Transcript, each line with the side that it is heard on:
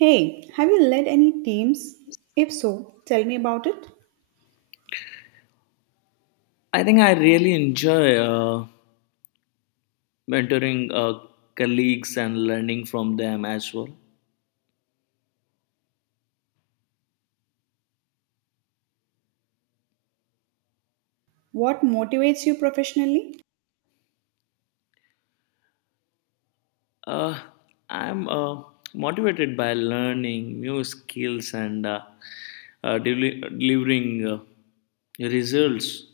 right: Hey, have you led any teams? If so, tell me about it.
left: I think I really enjoy mentoring colleagues and learning from them as well.
right: What motivates you professionally?
left: Uh, I'm motivated by learning new skills and delivering results.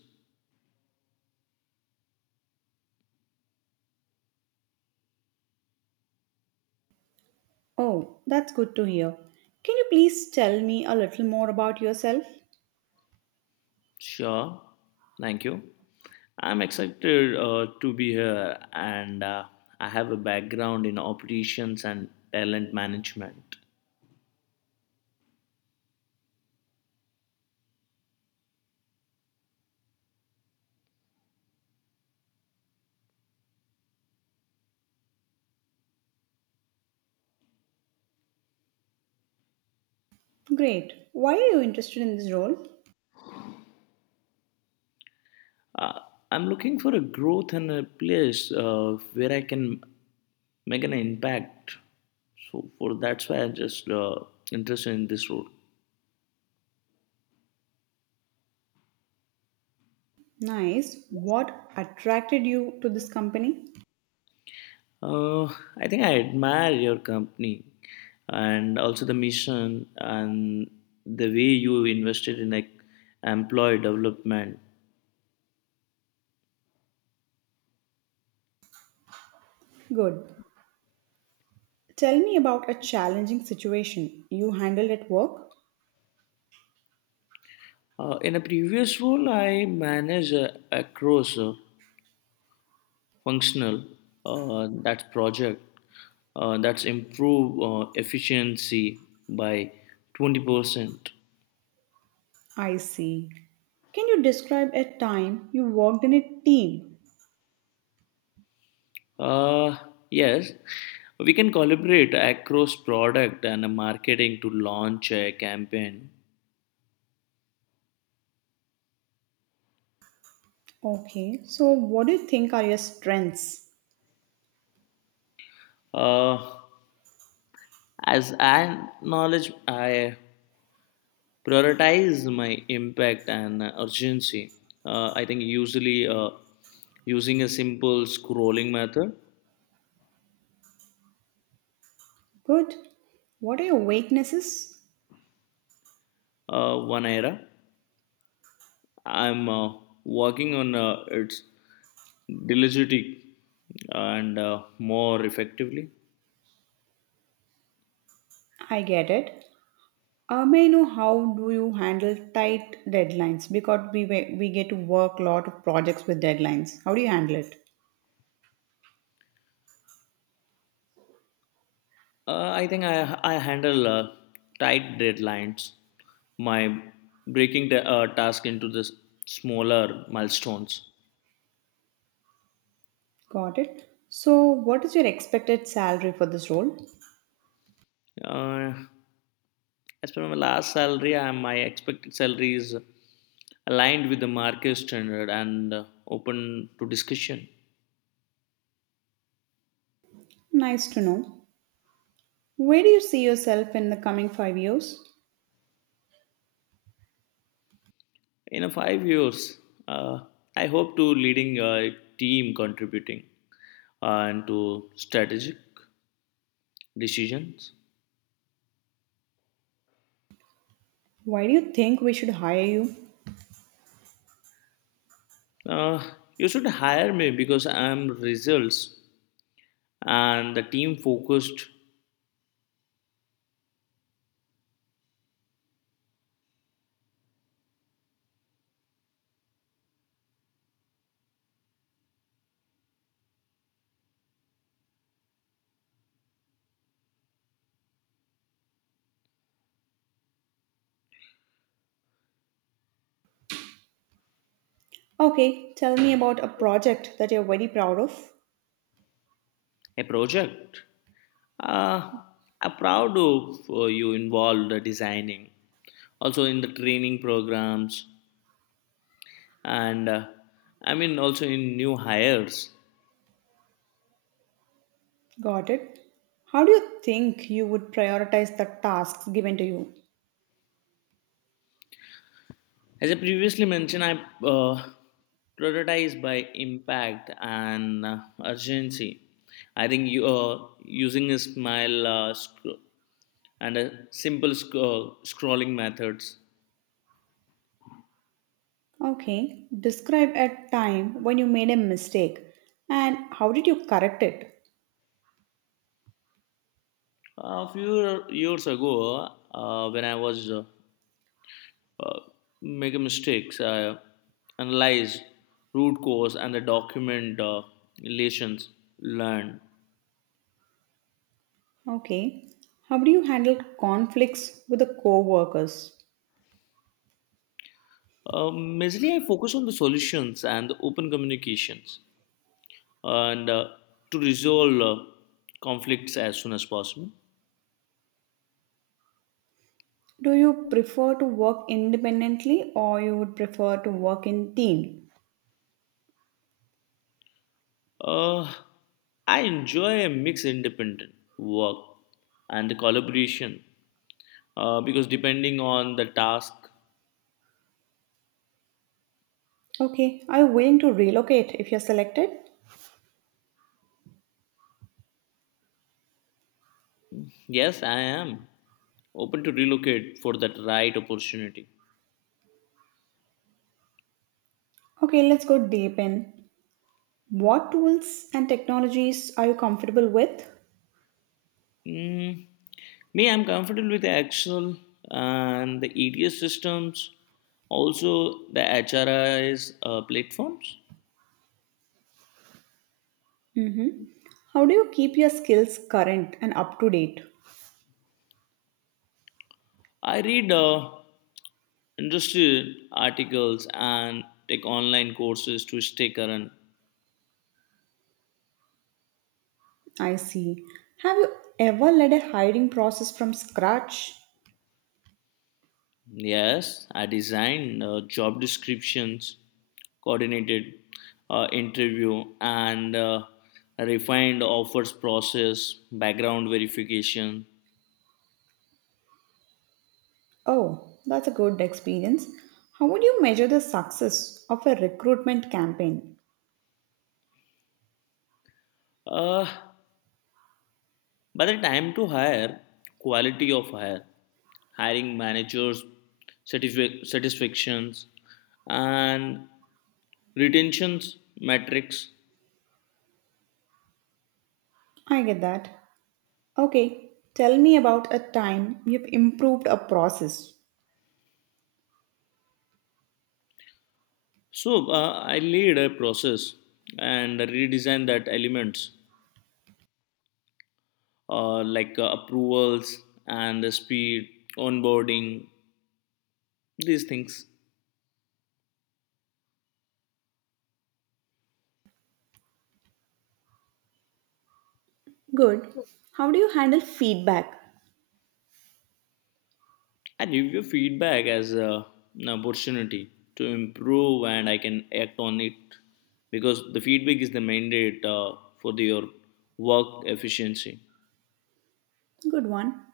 right: Oh, that's good to hear. Can you please tell me a little more about yourself?
left: Sure, thank you. I'm excited to be here, and I have a background in operations and talent management.
right: Great. Why are you interested in this role?
left: Uh, I'm looking for a growth and a place where I can make an impact. So for that's why I'm just interested in this role.
right: Nice. What attracted you to this company?
left: Uh, I think I admire your company and also the mission and the way you invested in like employee development.
right: Good. Tell me about a challenging situation you handled at work.
left: In a previous role, I managed across functional, that's project, that's improve efficiency by 20%.
right: I see. Can you describe a time you worked in a team?
left: Uh, yes, we can collaborate across product and marketing to launch a campaign.
right: Okay, so what do you think are your strengths?
left: Uh, as I knowledge, I prioritize my impact and urgency. I think usually using a simple scrolling method,
right: Good. What are your weaknesses?
left: one era. I'm working on its diligently and more effectively.
right: I get it. May I know how do you handle tight deadlines? Because we get to work a lot of projects with deadlines. How do you handle it?
left: I think I handle tight deadlines, my breaking the task into the smaller milestones.
right: Got it. So, what is your expected salary for this role?
left: Uh, as per my last salary, my expected salary is aligned with the market standard and open to discussion.
right: Nice to know. Where do you see yourself in the coming 5 years?
left: In a 5 years, uh, I hope to leading a team contributing and to strategic decisions.
right: Why do you think we should hire you?
left: uh, you should hire me because I'm results and the team focused.
right: Okay, tell me about a project that you're very proud of.
left: A project uh, I'm proud of, you involved the designing also in the training programs and, I mean, also in new hires.
right: Got it. How do you think you would prioritize the tasks given to you?
left: As I previously mentioned, I uh, prioritize by impact and urgency. I think you, using a smile, and a simple scrolling methods.
right: Okay, describe a time when you made a mistake and how did you correct it?
left: A few years ago, when I was uh, making mistakes, I analyzed root cause and the document relations learned.
right: Okay, how do you handle conflicts with the co-workers?
left: Mainly, I focus on the solutions and the open communications, and to resolve conflicts as soon as possible.
right: Do you prefer to work independently or you would prefer to work in team?
left: Uh, I enjoy a mixed independent work and the collaboration, because depending on the task,
right: Okay, are you willing to relocate if you're selected?
left: yes, I am open to relocate for that right opportunity.
right: Okay, let's go deep in. What tools and technologies are you comfortable with?
left: Mm, me, I'm comfortable with the Excel and the EDS systems, also the HRIs platforms.
right: Mhm. How do you keep your skills current and up to date?
left: I read industry articles and take online courses to stay current.
right: I see. Have you ever led a hiring process from scratch?
left: Yes, I designed job descriptions, coordinated interview, and refined offers process, background verification.
right: Oh, that's a good experience. How would you measure the success of a recruitment campaign?
left: Uh, by the time to hire, quality of hire, hiring managers, satisfactions, and retentions metrics.
right: I get that. Okay, tell me about a time you've improved a process.
left: So I laid a process and redesigned that elements, like approvals and the speed, onboarding, these things.
right: Good. How do you handle feedback?
left: I give you feedback as an opportunity to improve and I can act on it because the feedback is the mandate for your work efficiency.
right: Good one.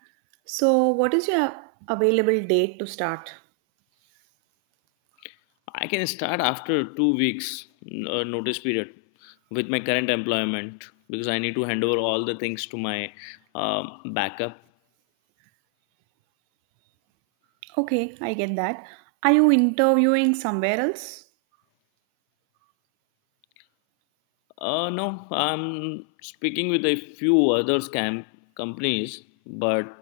right: So, what is your available date to start?
left: I can start after 2 weeks notice period with my current employment because I need to hand over all the things to my backup.
right: Okay, I get that. Are you interviewing somewhere else?
left: No, I'm speaking with a few other scam companies, but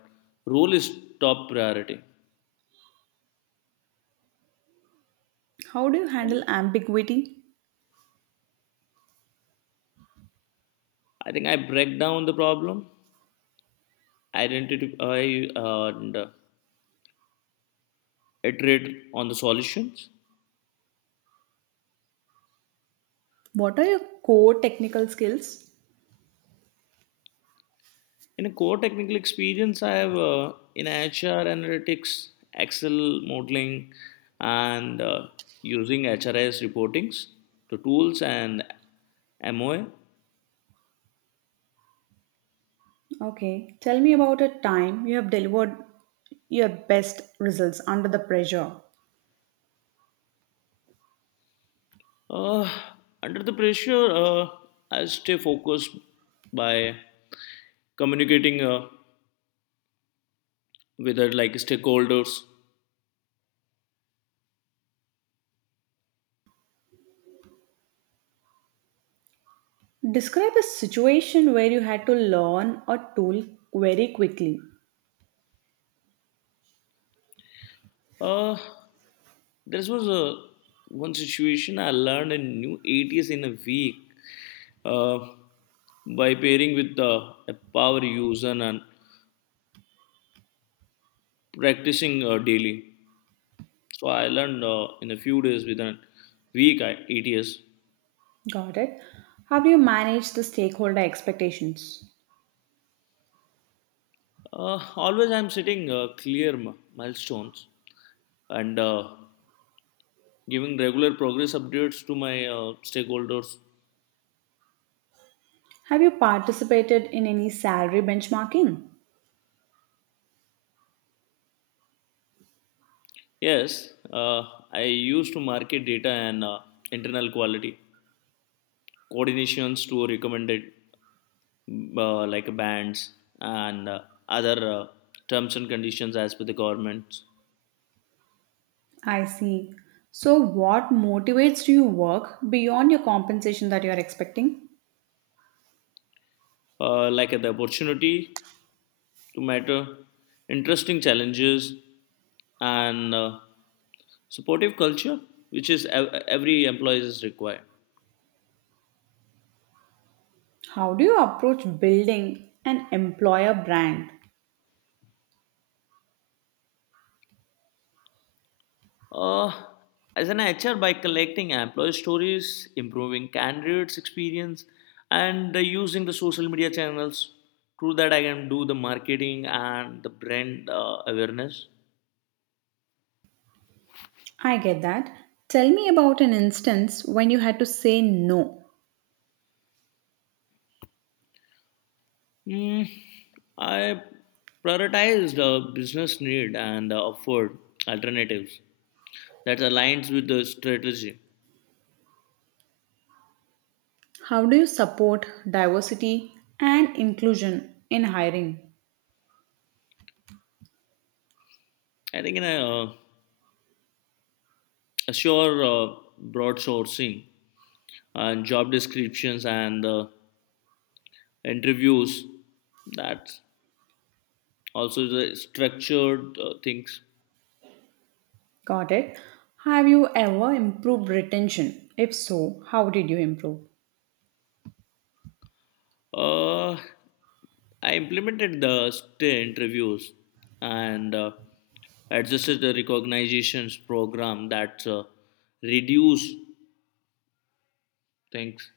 left: role is top priority.
right: How do you handle ambiguity?
left: I think I break down the problem, identify and iterate on the solutions.
right: What are your core technical skills?
left: In a core technical experience, I have in HR analytics, Excel modeling, and using HRIS reportings, the tools, and MOA.
right: Okay, tell me about a time you have delivered your best results under the pressure.
left: Uh, Under the pressure, I stay focused by communicating with like stakeholders.
right: Describe a situation where you had to learn a tool very quickly.
left: Uh, there was a one situation I learned a new ATS in a week, uh, by pairing with a power user and practicing daily. So I learned in a few days within a week, I, 8 years.
right: Got it. How do you manage the stakeholder expectations?
left: Always I'm setting clear milestones and giving regular progress updates to my stakeholders.
right: Have you participated in any salary benchmarking?
left: Yes, I used to market data and internal quality coordinations to recommended, like bans and other terms and conditions as per the government.
right: I see. So, what motivates you to work beyond your compensation that you are expecting?
left: Like, the opportunity to matter, interesting challenges, and supportive culture, which is every employee is required.
right: How do you approach building an employer brand?
left: Uh, as an HR, by collecting employee stories, improving candidates' experience, and using the social media channels, through that I can do the marketing and the brand awareness.
right: I get that. Tell me about an instance when you had to say no.
left: Mm, I prioritized the business need and afford alternatives that aligns with the strategy.
right: How do you support diversity and inclusion in hiring?
left: I think in uh, assure broad sourcing and job descriptions and interviews that also the structured things.
right: Got it. Have you ever improved retention? If so, how did you improve?
left: Uh, I implemented the stay interviews and adjusted the recognitions program that reduce. Thanks.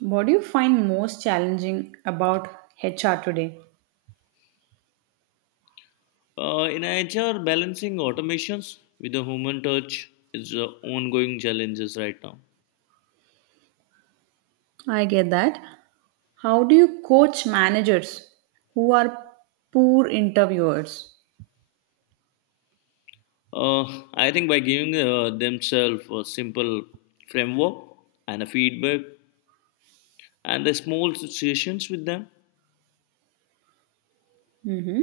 right: What do you find most challenging about HR today?
left: In HR, balancing automations with the human touch is ongoing challenges right now.
right: I get that. How do you coach managers who are poor interviewers?
left: Uh, I think by giving themselves a simple framework and a feedback and the small situations with them.
right: Hmm.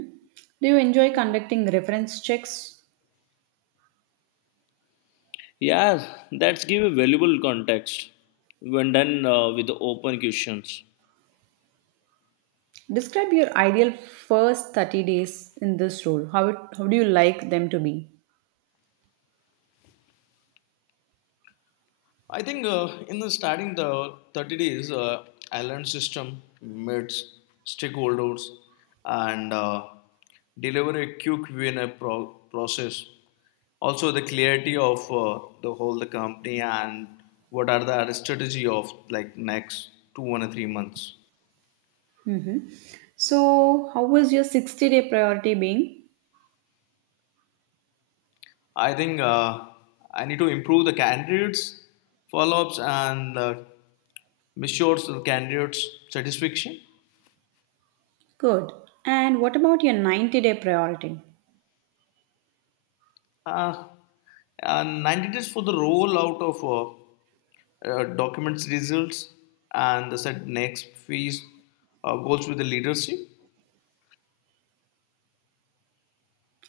right: Do you enjoy conducting reference checks?
left: Yeah, that's give a valuable context when done with the open questions.
right: Describe your ideal first 30 days in this role. How do you like them to be?
left: I think in the starting the 30 days, I learned system, meets, stakeholders, and deliver a quick win a process. Also, the clarity of the whole the company and what are the strategy of like next two one or 3 months.
right: Hmm. So, how was your 60-day priority being?
left: I think I need to improve the candidates follow ups and measures the candidates satisfaction.
right: Good. And what about your 90-day priority?
left: Uh, 90 days for the rollout of documents results and the said next phase goals with the leadership.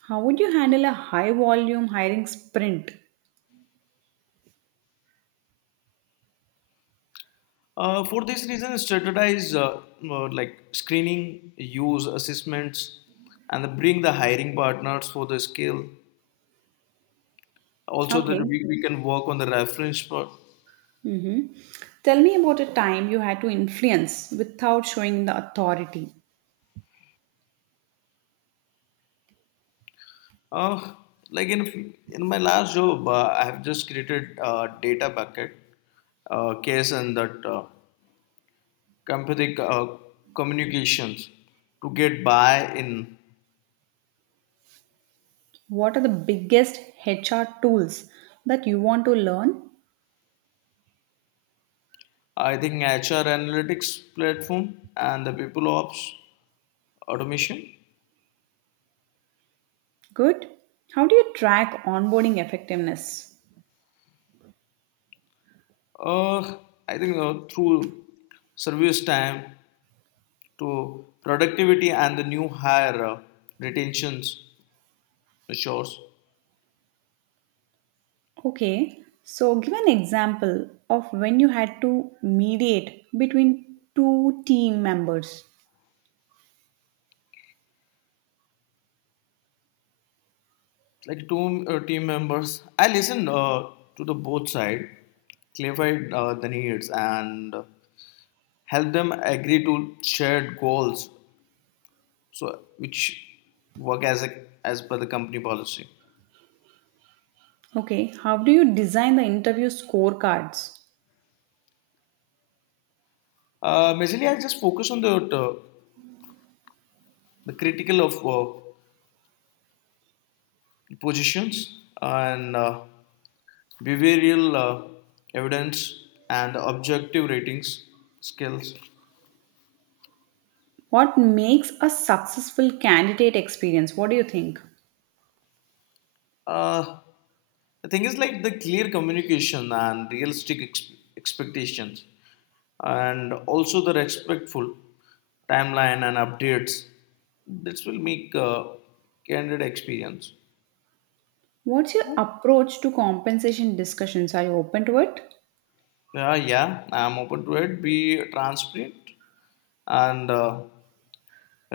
right: How would you handle a high volume hiring sprint?
left: For this reason, standardize like screening, use assessments, and then bring the hiring partners for the skill. Also, that
right: Okay.
left: we can work on the reference part.
right: Mm-hmm. Tell me about a time you had to influence without showing the authority.
left: Uh, like in my last job, I have just created a data bucket case and that empathic communications to get buy-in.
right: What are the biggest HR tools that you want to learn?
left: I think HR analytics platform and the people ops automation.
right: Good. How do you track onboarding effectiveness?
left: Uh, I think through service time to productivity and the new hire retentions measures.
right: Okay, so give an example of when you had to mediate between two team members.
left: Like two team members. I listened to the both side, clarified the needs and help them agree to shared goals, so which work as as per the company policy.
right: Okay, how do you design the interview scorecards?
left: Basically, I just focus on the critical of positions and behavioral evidence and objective ratings skills.
right: What makes a successful candidate experience? What do you think?
left: Uh, the thing is like the clear communication and realistic expectations, and also the respectful timeline and updates. This will make candid experience.
right: What's your approach to compensation discussions? Are you open to it?
left: Yeah, yeah, I'm open to it. Be transparent and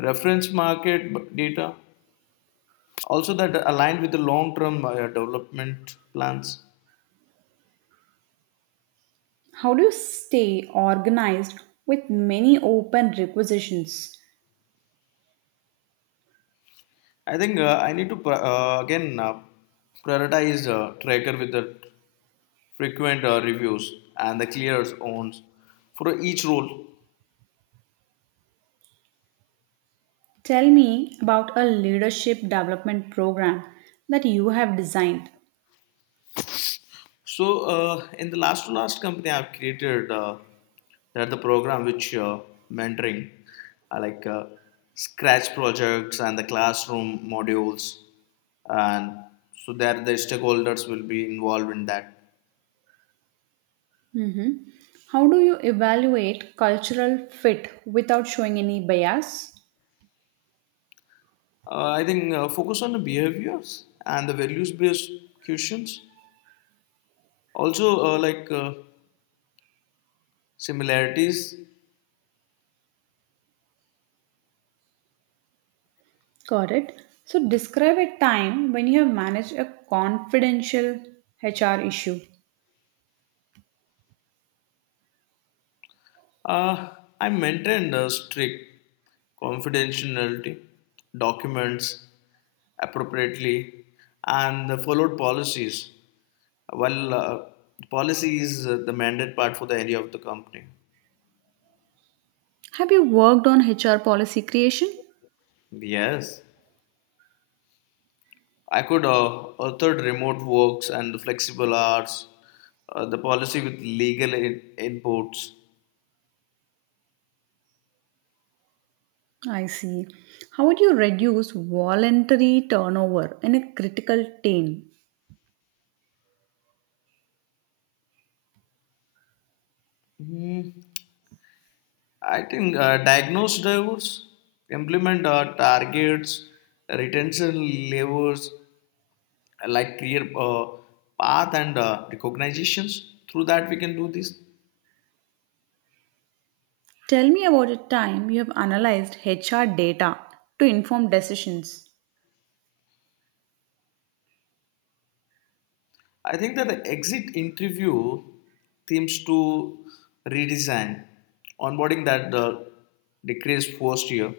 left: reference market data. Also, that aligned with the long term development plans.
right: How do you stay organized with many open requisitions?
left: I think I need to again prioritize tracker with the frequent reviews and the clear owns for each role.
right: Tell me about a leadership development program that you have designed.
left: So, in the last to last company I've created, there the program which, mentoring, I like scratch projects and the classroom modules, and so that the stakeholders will be involved in that.
right: Mhm. How do you evaluate cultural fit without showing any bias?
left: I think focus on the behaviors and the values based questions. Also, like similarities.
right: Got it. So, describe a time when you have managed a confidential HR issue.
left: Uh, I maintained a strict confidentiality documents appropriately and followed policies. Well, policy is the mandate part for the area of the company.
right: Have you worked on HR policy creation?
left: Yes, I could authored remote works and flexible hours, the policy with legal inputs.
right: I see. How would you reduce voluntary turnover in a critical team?
left: Hmm, I think diagnose drivers, implement targets, retention levers, like clear path and recognitions. Through that, we can do this.
right: Tell me about a time you have analyzed HR data to inform decisions.
left: I think that the exit interview seems to redesign onboarding that decreased first year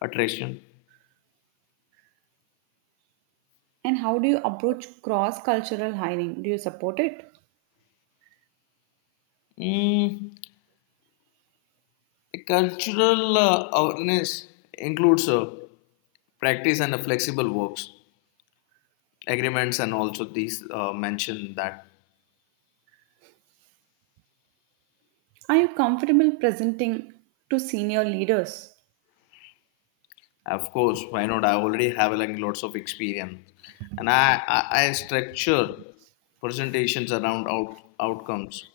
left: attraction.
right: And how do you approach cross cultural hiring? Do you support it?
left: Mm, the cultural awareness includes practice and flexible works agreements, and also these mention that.
right: Are you comfortable presenting to senior leaders?
left: Of course, why not? I already have like lots of experience, and I structure presentations around outcomes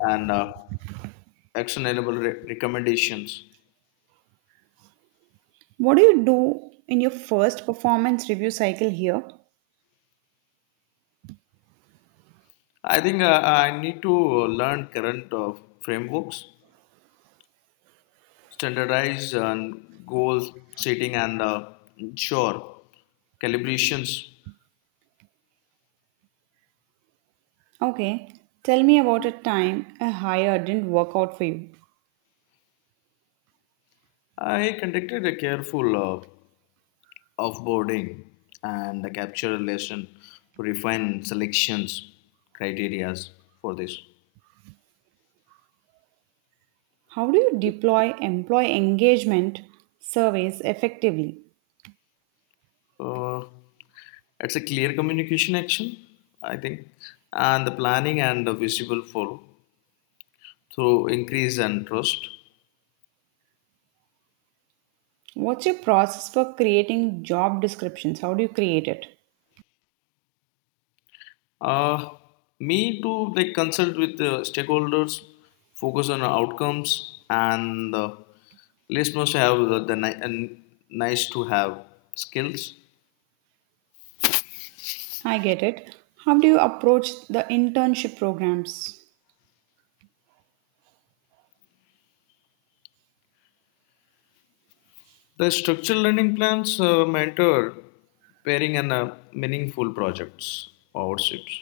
left: and actionable recommendations.
right: What do you do in your first performance review cycle here?
left: I think I need to learn current frameworks, standardized and goal setting, and sure calibrations.
right: Okay, tell me about a time a hire didn't work out for you.
left: I conducted a careful offboarding and a capture lesson to refine selections criterias for this.
right: How do you deploy employee engagement surveys effectively?
left: Uh, it's a clear communication action, I think, and the planning and the visible follow through increase and trust.
right: What's your process for creating job descriptions? How do you create it?
left: Uh, Me to like consult with the stakeholders, focus on outcomes, and least must have and nice to have skills.
right: I get it. How do you approach the internship programs?
left: The structured learning plans mentor pairing and meaningful projects partnerships.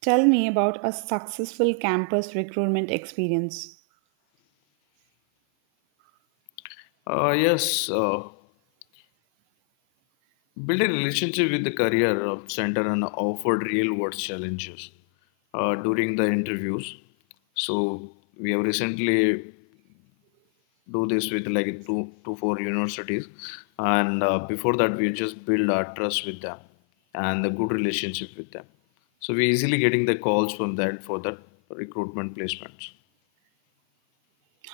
right: Tell me about a successful campus recruitment experience.
left: Yes, build a relationship with the career center and offer real world challenges during the interviews. So we have recently do this with like two two four universities and, before that, we just build our trust with them and the good relationship with them, so we easily getting the calls from that for that recruitment placements.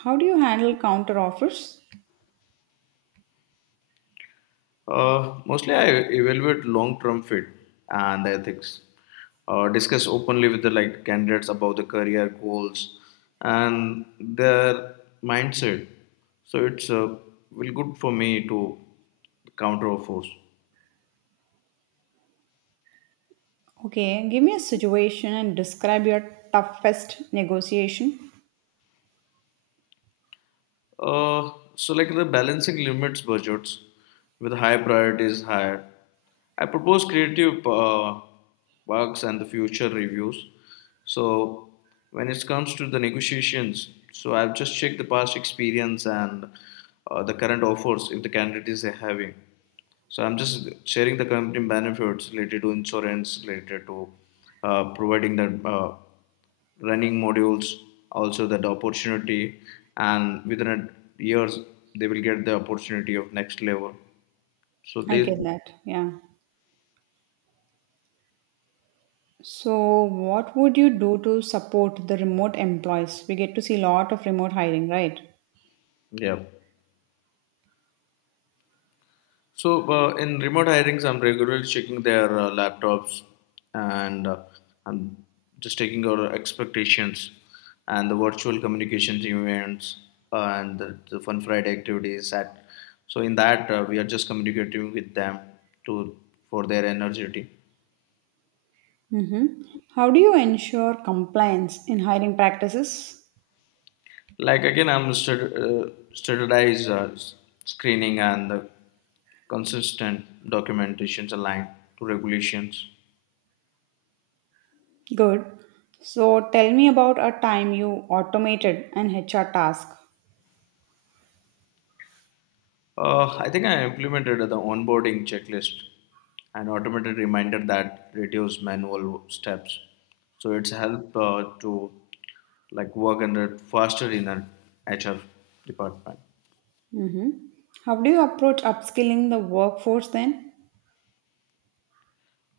right: How do you handle counter offers?
left: uh, Mostly I evaluate long term fit and ethics, discuss openly with the like candidates about the career goals and their mindset, so it's, well, good for me to counter of force.
right: Okay, give me a situation and describe your toughest negotiation.
left: So like the balancing limits budgets with high priorities higher. I propose creative bugs and the future reviews. So when it comes to the negotiations, so I've just checked the past experience and the current offers if the candidate is having. So I'm just sharing the company benefits related to insurance, related to providing the running modules, also that opportunity, and within a years they will get the opportunity of next level. So
right: I
left: they,
right: get that. Yeah. So, what would you do to support the remote employees? We get to see a lot of remote hiring, right?
left: yeah. So in remote hirings, I'm regularly checking their laptops and I'm just taking our expectations and the virtual communications events and the Fun Friday activities. That so in that, we are just communicating with them to for their energy.
right: Mm-hmm. How do you ensure compliance in hiring practices?
left: Like again, standardized screening and the consistent documentations aligned to regulations.
right: Good. So tell me about a time you automated an HR task.
left: I think I implemented the onboarding checklist and automated reminder that reduce manual steps. So it's helped to like work under faster in an HR department.
right: Hmm. How do you approach upskilling the workforce then?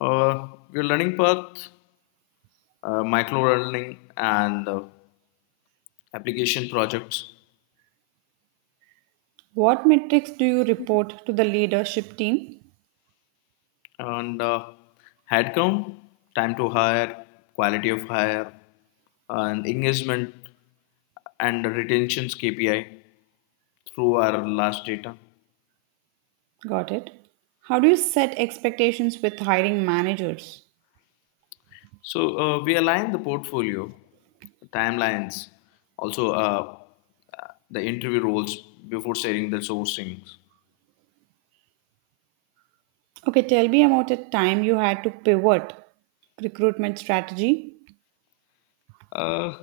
left: Uh, your learning path, micro learning, and application projects,
right: What metrics do you report to the leadership team?
left: and headcount, time to hire, quality of hire, and engagement and retentions KPI through our last data.
right: Got it. How do you set expectations with hiring managers?
left: So we align the portfolio, timelines, also the interview roles before sharing the sourcing.
right: Okay, tell me about a time you had to pivot recruitment strategy.
left: Uh,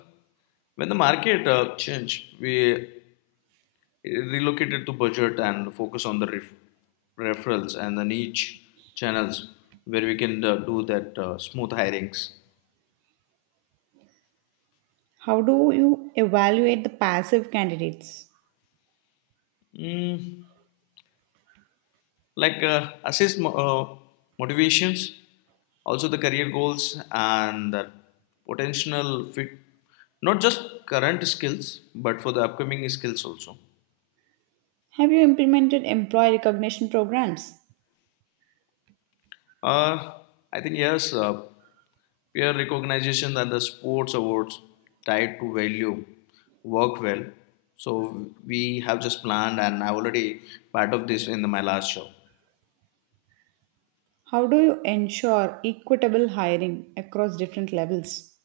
left: when the market changed, we relocated to budget and focus on the referrals and the niche channels where we can do that smooth hirings.
right: How do you evaluate the passive candidates?
left: Mm, like assess motivations, also the career goals and the potential fit, not just current skills but for the upcoming skills also.
right: Have you implemented employee recognition programs?
left: uh, I think yes, peer recognition and the sports awards tied to value work well, so we have just planned and I already part of this in my last show.
right: How do you ensure equitable hiring across different levels?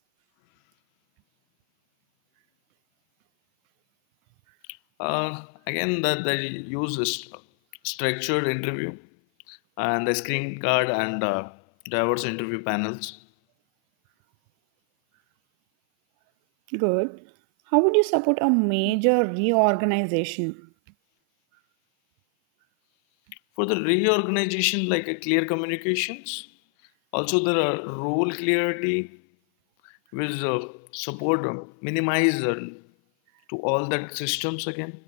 left: Again, that they use a structured interview and the screen card and diverse interview panels
right: Good. How would you support a major reorganization?
left: for the reorganization, like a clear communications. Also, there are role clarity with support minimize to all that systems again.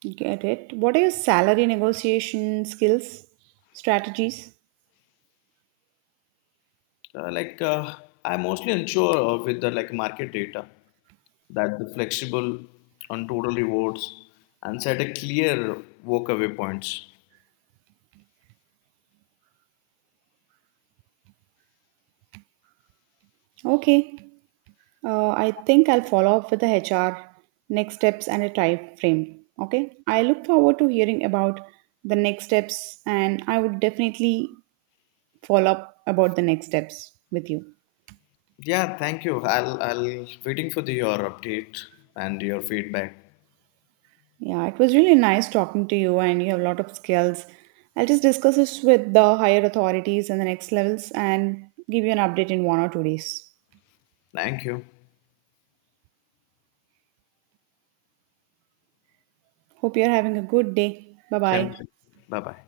right: Get it? What are your salary negotiation skills, strategies?
left: Like, I'm mostly unsure of with the like market data that the flexible on total rewards and set a clear walkaway points.
right: Okay. I think I'll follow up with the HR next steps and a time frame. Okay. I look forward to hearing about the next steps and I would definitely follow up about the next steps with you.
left: Yeah, thank you. I'll waiting for your update and your feedback.
right: Yeah, it was really nice talking to you, and you have a lot of skills. I'll just discuss this with the higher authorities and the next levels and give you an update in 1 or 2 days.
left: Thank you.
right: Hope you're having a good day. Bye
left: Same.
right: bye.
left: Bye bye.